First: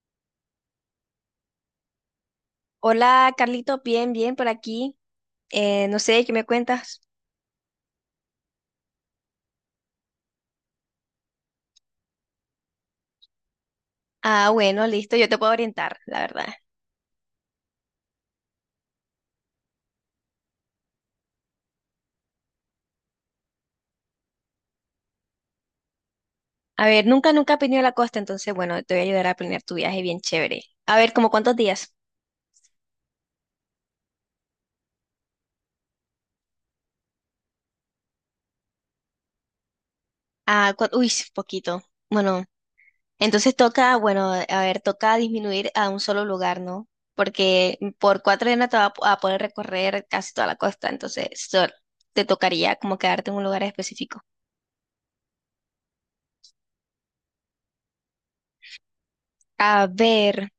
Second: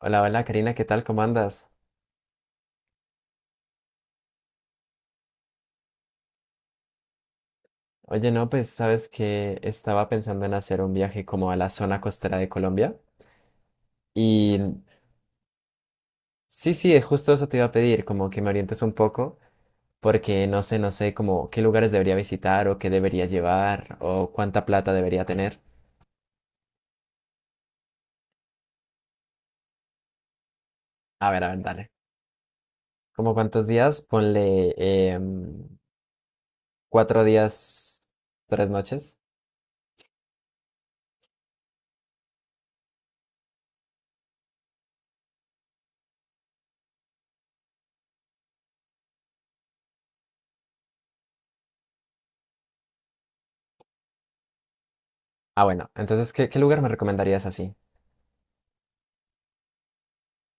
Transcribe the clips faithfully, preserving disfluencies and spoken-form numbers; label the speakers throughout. Speaker 1: Hola, hola Karina, ¿qué tal? ¿Cómo andas?
Speaker 2: Hola, Carlito, bien, bien por aquí. Eh, no sé, ¿qué me cuentas?
Speaker 1: Oye, no, pues sabes que estaba pensando en hacer un viaje como a la zona costera de Colombia.
Speaker 2: Ah,
Speaker 1: Y
Speaker 2: bueno, listo, yo te puedo orientar, la verdad.
Speaker 1: sí, sí, justo eso te iba a pedir, como que me orientes un poco, porque no sé, no sé, como qué lugares debería visitar o qué debería llevar o cuánta plata debería tener.
Speaker 2: A ver, nunca, nunca he venido a la costa, entonces, bueno, te voy a ayudar a planear tu viaje bien chévere. A ver,
Speaker 1: A
Speaker 2: ¿como
Speaker 1: ver, a
Speaker 2: cuántos
Speaker 1: ver, dale.
Speaker 2: días?
Speaker 1: ¿Como cuántos días? Ponle em, cuatro días, tres noches.
Speaker 2: Ah, cua- uy, poquito. Bueno, entonces toca, bueno, a ver, toca disminuir a un solo lugar, ¿no? Porque por cuatro días no te vas a poder recorrer casi toda la costa, entonces so- te tocaría como quedarte en un lugar específico.
Speaker 1: Ah, bueno, entonces, ¿qué, qué lugar me recomendarías así?
Speaker 2: A ver.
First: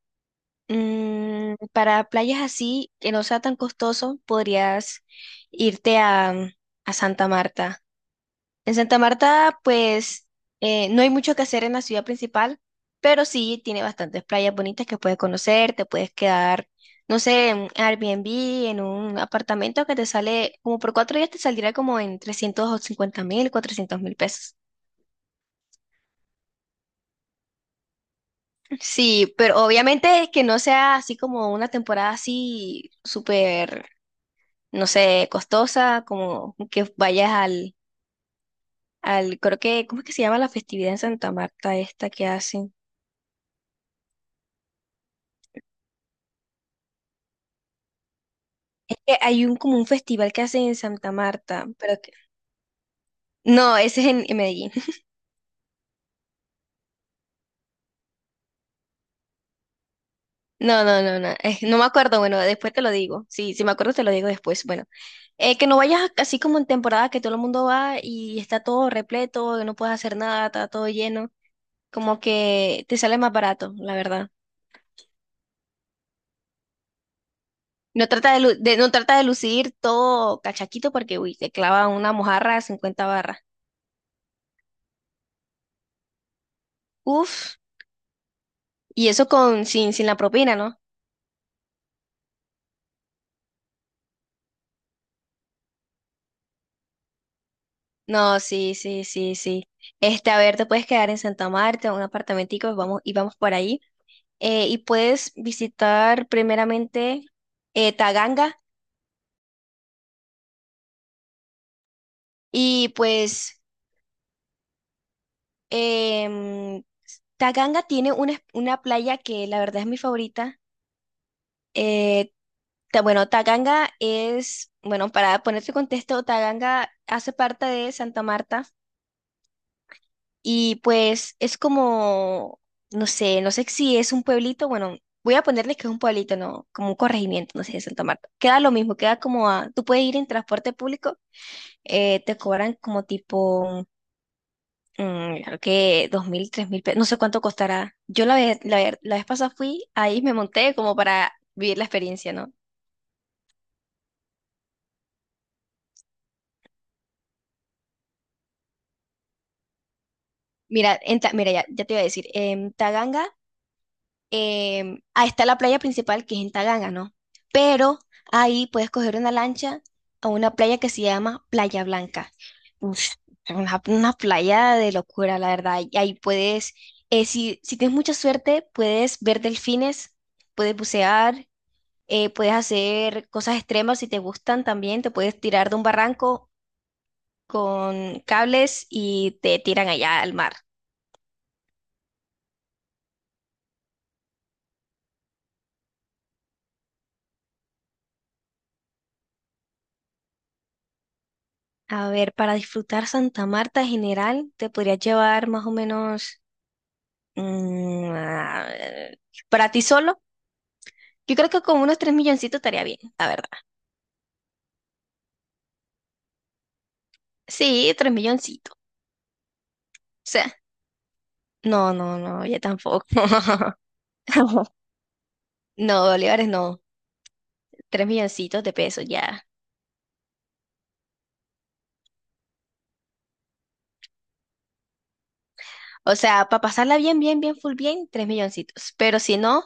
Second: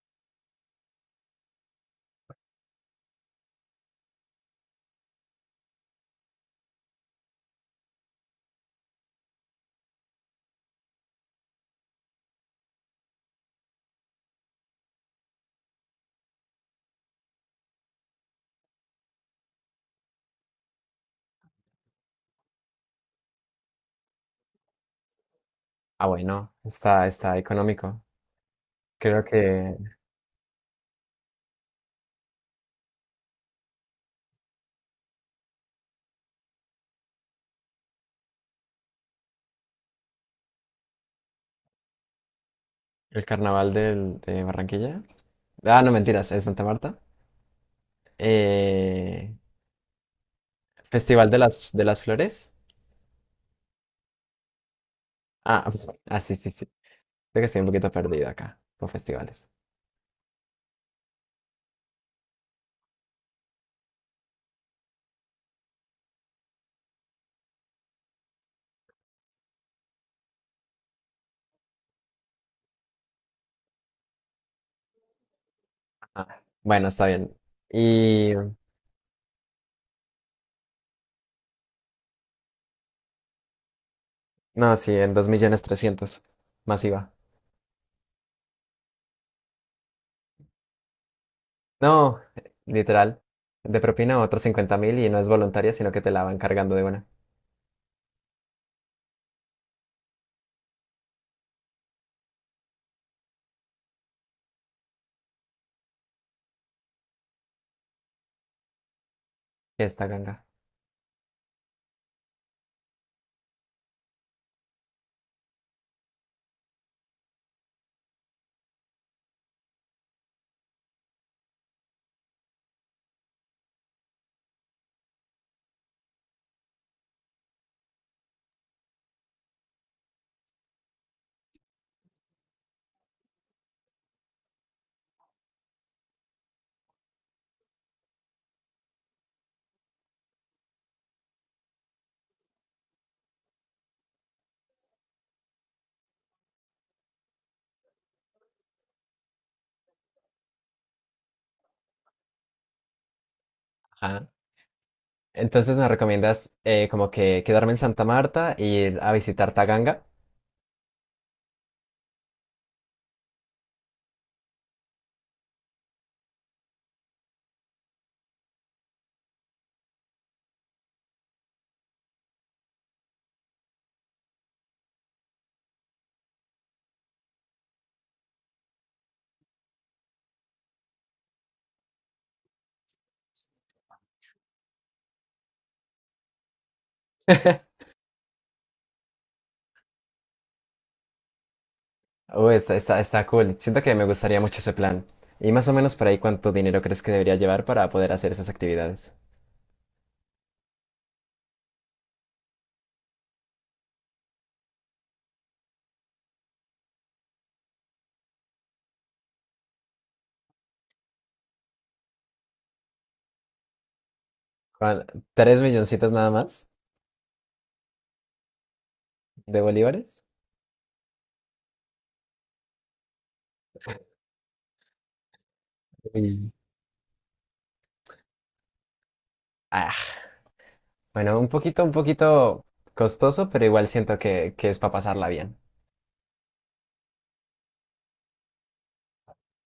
Speaker 2: Mm, para playas así, que no sea tan costoso, podrías irte a, a Santa Marta. En Santa Marta, pues, eh, no hay mucho que hacer en la ciudad principal, pero sí tiene bastantes playas bonitas que puedes conocer, te puedes quedar, no sé, en Airbnb, en un apartamento que te sale, como por cuatro días te saldría como en trescientos cincuenta mil, cuatrocientos mil pesos.
Speaker 1: Ah, bueno, está, está económico. Creo
Speaker 2: Sí, pero
Speaker 1: que
Speaker 2: obviamente que no sea así como una temporada así súper, no sé, costosa, como que vayas al, al, creo que, ¿cómo es que se llama la festividad en Santa Marta esta que hacen?
Speaker 1: el carnaval del- de Barranquilla. Ah, no, mentiras, es Santa Marta.
Speaker 2: Es que
Speaker 1: Eh,
Speaker 2: hay un, como un festival que hacen en Santa
Speaker 1: Festival de
Speaker 2: Marta,
Speaker 1: las, de
Speaker 2: pero
Speaker 1: las
Speaker 2: que,
Speaker 1: Flores.
Speaker 2: no, ese es en, en Medellín.
Speaker 1: Ah, ah, sí, sí, sí. Creo que estoy un poquito perdido acá con festivales.
Speaker 2: No, no, no, no, eh, no me acuerdo, bueno, después te lo digo, sí, si me acuerdo te lo digo después, bueno. Eh, que no vayas así como en temporada que todo el mundo va y está todo repleto, no puedes hacer nada, está todo lleno, como que te sale más barato, la verdad.
Speaker 1: Ajá. Bueno, está bien.
Speaker 2: No
Speaker 1: Y
Speaker 2: trata de, lu- de- no trata de lucir todo cachaquito porque, uy, te clava una mojarra de cincuenta barras.
Speaker 1: no, sí, en dos millones trescientos masiva.
Speaker 2: Uf, y eso con, sin, sin la propina, ¿no?
Speaker 1: No, literal. De propina otros cincuenta mil y no es voluntaria, sino que te la van cargando de una.
Speaker 2: No, sí, sí, sí, sí. Este, a ver, te puedes quedar en Santa Marta, en un apartamentico, vamos, y vamos por ahí. Eh, y puedes visitar primeramente, eh, Taganga.
Speaker 1: Esta ganga.
Speaker 2: Y pues, em, Taganga tiene una, una playa que la verdad es mi favorita. Eh, ta- bueno, Taganga es, bueno, para ponerte en contexto, Taganga hace parte de Santa Marta y pues es como, no sé, no sé si es un pueblito, bueno, voy a ponerle que es un pueblito, no, como un corregimiento, no sé, de Santa Marta. Queda lo mismo, queda como a, tú puedes ir en transporte público, eh, te cobran como tipo, mm, creo que dos mil, tres mil pesos, no sé cuánto costará. Yo la vez, la, vez- la vez pasada fui, ahí me monté como para vivir la experiencia, ¿no?
Speaker 1: Ajá. Entonces me recomiendas eh, como que quedarme en Santa Marta y ir a visitar Taganga.
Speaker 2: Mira, en Ta- mira ya, ya te iba a decir, en Taganga, em, ahí está la playa principal que es en Taganga, ¿no? Pero ahí puedes coger una lancha a una playa que se llama Playa Blanca. Uf, una, una playa de locura, la verdad. Y ahí puedes, eh, si, si tienes mucha suerte, puedes ver delfines, puedes bucear, eh, puedes hacer cosas extremas si te gustan también, te puedes tirar de un barranco con cables y te tiran allá al mar.
Speaker 1: Oh, está, está, está cool. Siento que me gustaría mucho ese plan. Y más o menos por ahí, ¿cuánto dinero crees que debería llevar para poder hacer esas actividades?
Speaker 2: A ver, para disfrutar Santa Marta en general, te podrías llevar más o menos, mm, a ver, para ti solo. Yo creo que con unos tres milloncitos estaría bien, la verdad.
Speaker 1: ¿Cuál? ¿Tres milloncitos nada más
Speaker 2: Sí, tres milloncitos. O
Speaker 1: de bolívares?
Speaker 2: sea, no, no, no, ya tampoco. No, bolívares
Speaker 1: Uy.
Speaker 2: no. Tres milloncitos de pesos ya.
Speaker 1: Ah, bueno, un poquito, un poquito costoso, pero igual siento que, que es para pasarla bien.
Speaker 2: O sea, para pasarla bien, bien, bien, full bien, tres milloncitos. Pero si no,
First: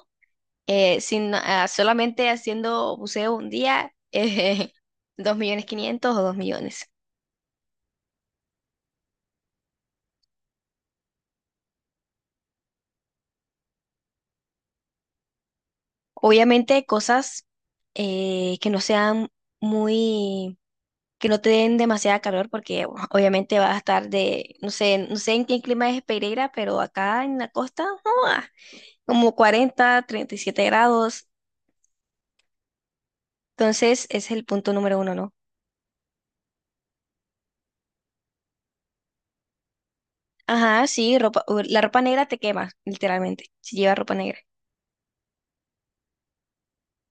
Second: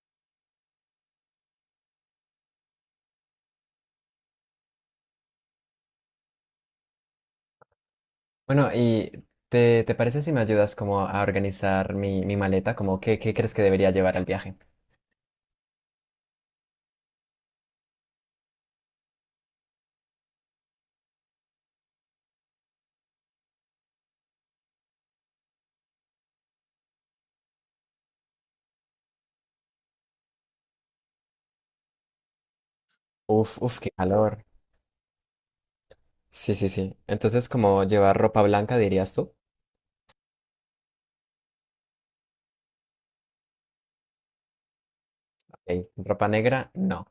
Speaker 2: eh, si no- ah, solamente haciendo buceo un día, eh, dos millones quinientos o dos millones.
Speaker 1: Bueno, ¿y te, te parece si me ayudas como a organizar mi, mi maleta? Como, ¿qué, qué crees que debería llevar al viaje?
Speaker 2: Obviamente cosas, eh, que no sean muy, que no te den demasiada calor porque bueno, obviamente vas a estar de, no sé, no sé en qué clima es Pereira, pero acá en la costa, ¡ah!, como cuarenta, treinta y siete grados.
Speaker 1: Uf, uf, qué
Speaker 2: Entonces, ese es
Speaker 1: calor.
Speaker 2: el punto número uno, ¿no?
Speaker 1: Sí, sí, sí. Entonces, ¿como llevar ropa blanca, dirías tú?
Speaker 2: Ajá, sí, ropa, u- la ropa negra te quema, literalmente, si llevas ropa negra.
Speaker 1: Ok. ¿Ropa negra? No.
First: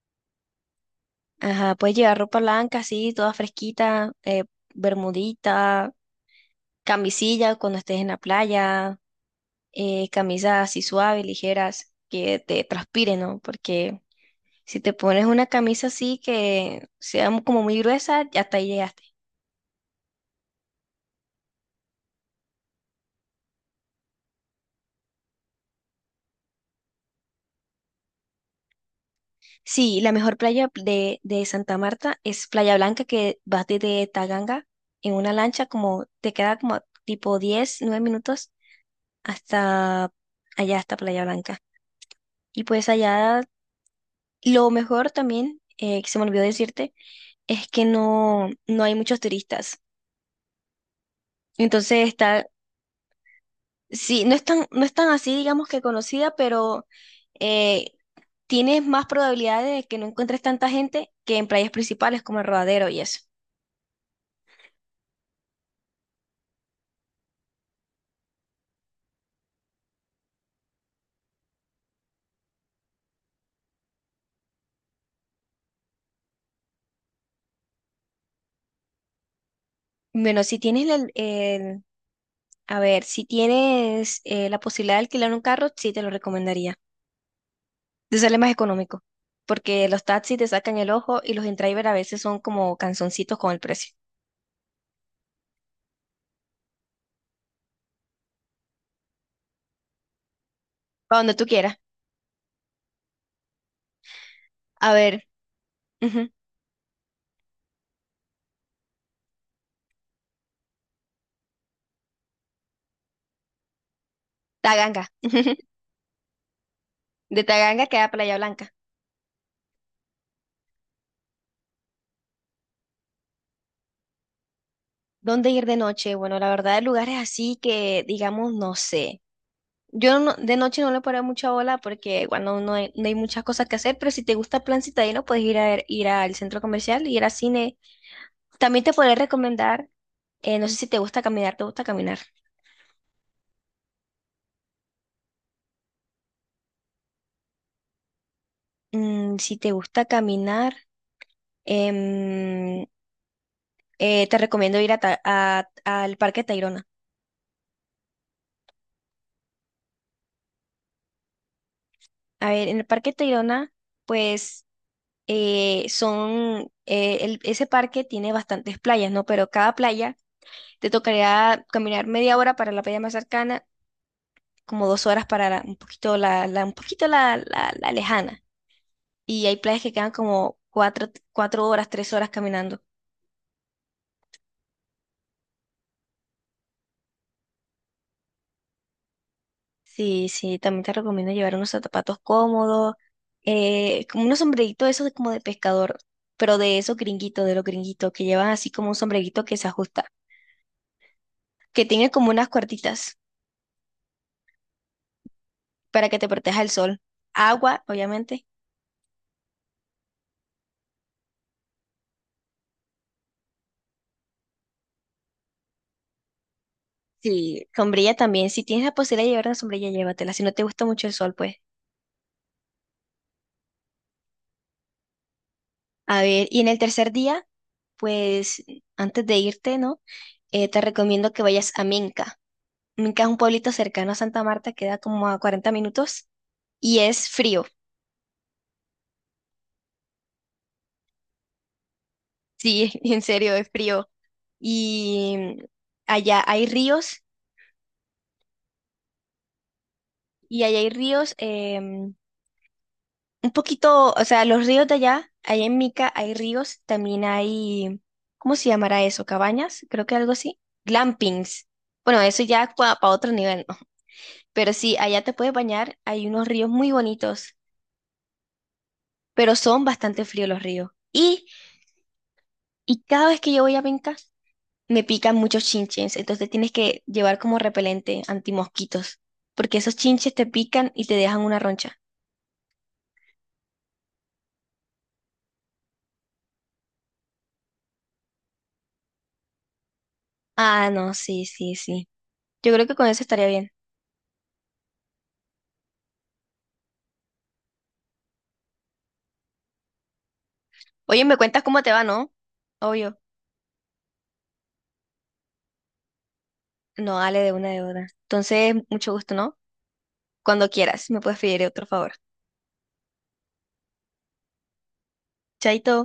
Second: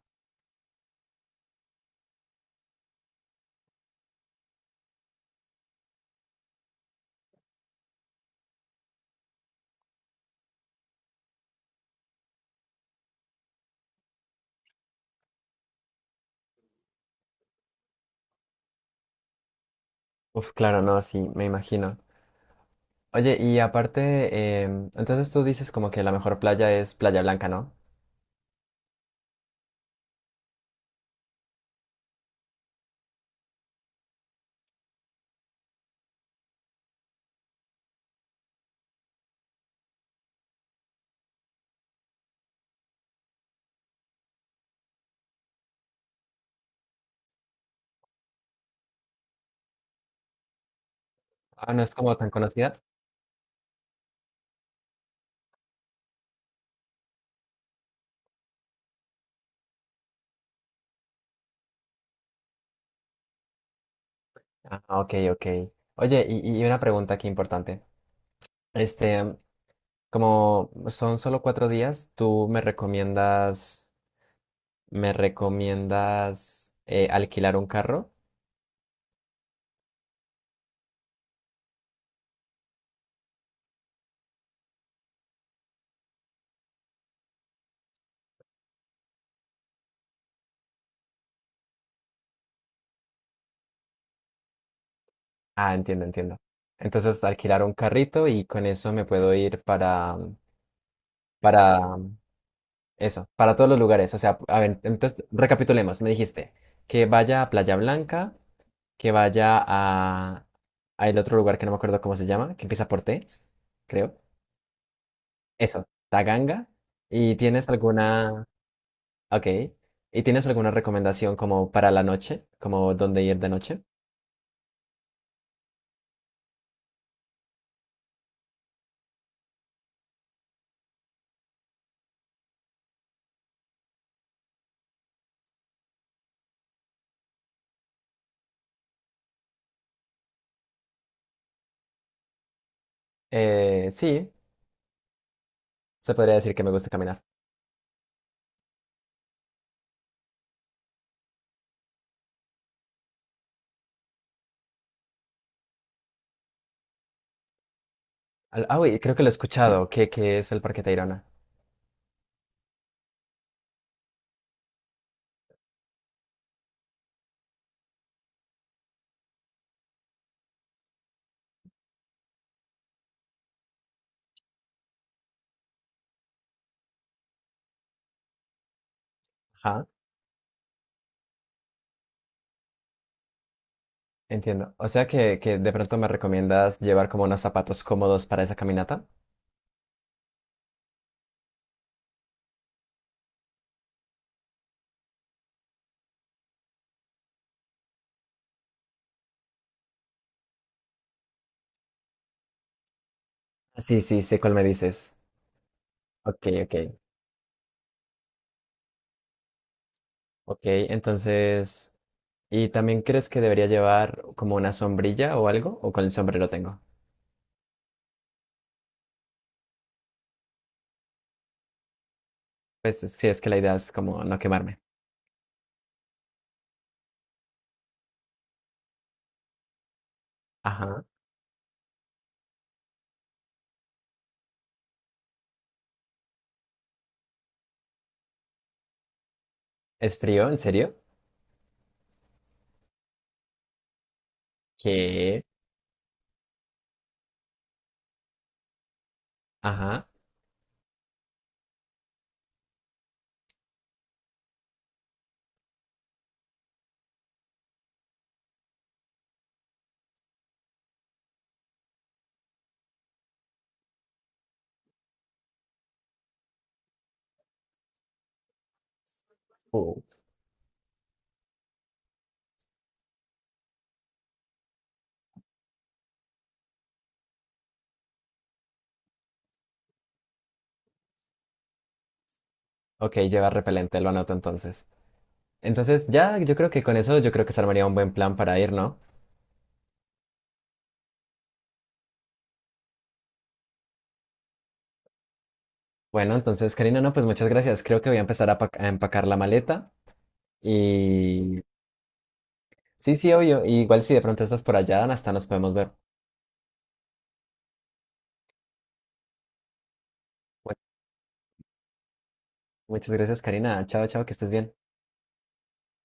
Speaker 2: Ajá, puedes llevar ropa blanca, sí, toda fresquita, eh, bermudita, camisilla cuando estés en la playa, eh, camisas así suaves, ligeras, que te transpiren, ¿no? Porque si te pones una camisa así que sea mu- como muy gruesa, ya hasta ahí llegaste.
Speaker 1: Uf, claro, no, sí, me imagino. Oye, y aparte, em, entonces tú dices como que la mejor playa es Playa Blanca, ¿no?
Speaker 2: Sí, la mejor playa de, de Santa Marta es Playa Blanca, que vas desde Taganga en una lancha, como te queda como tipo diez, nueve minutos hasta allá, hasta Playa Blanca. Y pues allá lo mejor también, eh, que se me olvidó decirte, es que no, no hay muchos turistas.
Speaker 1: Ah, no es
Speaker 2: Entonces
Speaker 1: como tan
Speaker 2: está
Speaker 1: conocida.
Speaker 2: Sí, no es tan, no es tan así, digamos que conocida, pero eh, tienes más probabilidades de que no encuentres tanta gente que en playas principales como el Rodadero y eso.
Speaker 1: Ah, ok, ok. Oye, y, y una pregunta aquí importante. Este, como son solo cuatro días, ¿tú me recomiendas, me recomiendas eh, alquilar un carro?
Speaker 2: Bueno, si tienes el, el- a ver, si tienes, eh, la posibilidad de alquilar un carro, sí te lo recomendaría. Te sale más económico, porque los taxis te sacan el ojo y los in-driver a veces son como canzoncitos con el precio.
Speaker 1: Ah, entiendo, entiendo. Entonces, alquilar un carrito y con eso me puedo ir para,
Speaker 2: Para donde tú quieras.
Speaker 1: para, eso, para todos los lugares. O sea, a ver,
Speaker 2: A ver,
Speaker 1: entonces recapitulemos. Me
Speaker 2: ujú,
Speaker 1: dijiste que vaya a Playa Blanca, que vaya a, a el otro lugar que no me acuerdo cómo se llama, que empieza por T, creo.
Speaker 2: Taganga.
Speaker 1: Eso, Taganga. ¿Y
Speaker 2: De
Speaker 1: tienes
Speaker 2: Taganga queda Playa
Speaker 1: alguna,
Speaker 2: Blanca.
Speaker 1: ok, ¿y tienes alguna recomendación como para la noche, como dónde ir de noche?
Speaker 2: ¿Dónde ir de noche? Bueno, la verdad, lugares así que, digamos, no sé. Yo no- De noche no le paro mucha bola porque, bueno, no hay, no hay muchas cosas que hacer, pero si te gusta el plan citadino, puedes ir a ver- ir al centro comercial, ir al cine. También te podré recomendar, eh, no sé si te gusta caminar, ¿te gusta caminar?
Speaker 1: Eh, sí, se podría decir que me gusta caminar.
Speaker 2: Mm, si te gusta caminar, em, eh, te recomiendo ir a Ta- a- al Parque Tayrona.
Speaker 1: Al- Ah, uy, creo que lo he escuchado, que, que es el Parque Tayrona.
Speaker 2: A ver, en el Parque Tayrona, pues eh, son, eh, el- ese parque tiene bastantes playas, ¿no? Pero cada playa te tocaría caminar media hora para la playa más cercana, como dos horas para la- un poquito la, la- un poquito la, la, la lejana. Y hay playas
Speaker 1: Ajá.
Speaker 2: que quedan como cuatro, cuatro horas, tres horas caminando.
Speaker 1: Entiendo. O sea que, que de pronto me recomiendas llevar como unos zapatos cómodos para esa caminata.
Speaker 2: Sí, sí, también te recomiendo llevar unos zapatos cómodos, eh, como unos sombreritos de esos, de- como de pescador, pero de esos gringuitos, de los gringuitos, que llevan así como un sombrerito que se ajusta, que tiene como unas cuartitas,
Speaker 1: Ah, sí, sí, sé cuál me dices.
Speaker 2: para que te
Speaker 1: Ok,
Speaker 2: proteja el
Speaker 1: ok.
Speaker 2: sol. Agua, obviamente.
Speaker 1: Ok, entonces, ¿y también crees que debería llevar como una sombrilla o algo? ¿O con el sombrero tengo?
Speaker 2: Sí, sombrilla también. Si tienes la posibilidad de llevar una sombrilla, llévatela. Si no te gusta mucho el sol, pues.
Speaker 1: Pues sí, es que la idea es como no quemarme.
Speaker 2: A ver, y en el tercer día, pues antes de irte, ¿no? Eh, te
Speaker 1: Ajá.
Speaker 2: recomiendo que vayas a Minca. Minca es un pueblito cercano a Santa Marta, queda como a cuarenta minutos y es frío.
Speaker 1: ¿Es frío? ¿En serio?
Speaker 2: Sí, en serio, es frío. Y
Speaker 1: ¿Qué?
Speaker 2: allá hay ríos
Speaker 1: Ajá.
Speaker 2: y allá hay ríos eh, Un poquito, o sea, los ríos de allá, allá en Mica hay ríos, también hay, ¿cómo se llamará eso? ¿Cabañas? Creo que algo así. Glampings. Bueno, eso ya para otro nivel, ¿no? Pero sí, allá te puedes bañar, hay unos ríos muy bonitos, pero son
Speaker 1: Uh.
Speaker 2: bastante fríos los ríos. Y, y cada vez que yo voy a Minca, me pican muchos chinches, entonces tienes que llevar como repelente antimosquitos, porque esos chinches te pican y te dejan una roncha.
Speaker 1: Ok, lleva repelente, lo anoto entonces. Entonces, ya, yo creo que con eso, yo creo que se armaría un buen plan para ir, ¿no?
Speaker 2: Ah, no, sí, sí, sí. Yo creo que con eso estaría bien.
Speaker 1: Bueno, entonces, Karina, no, pues muchas gracias. Creo que voy a empezar a, pa- a empacar la maleta.
Speaker 2: Oye, me
Speaker 1: Y
Speaker 2: cuentas cómo te va, ¿no?
Speaker 1: sí,
Speaker 2: Obvio.
Speaker 1: sí, obvio. Y igual si de pronto estás por allá, hasta nos podemos ver.
Speaker 2: No, dale de una de una. Entonces, mucho gusto, ¿no? Cuando
Speaker 1: Bueno,
Speaker 2: quieras, me puedes pedir otro favor.
Speaker 1: muchas gracias, Karina. Chao, chao, que estés bien.
Speaker 2: Chaito.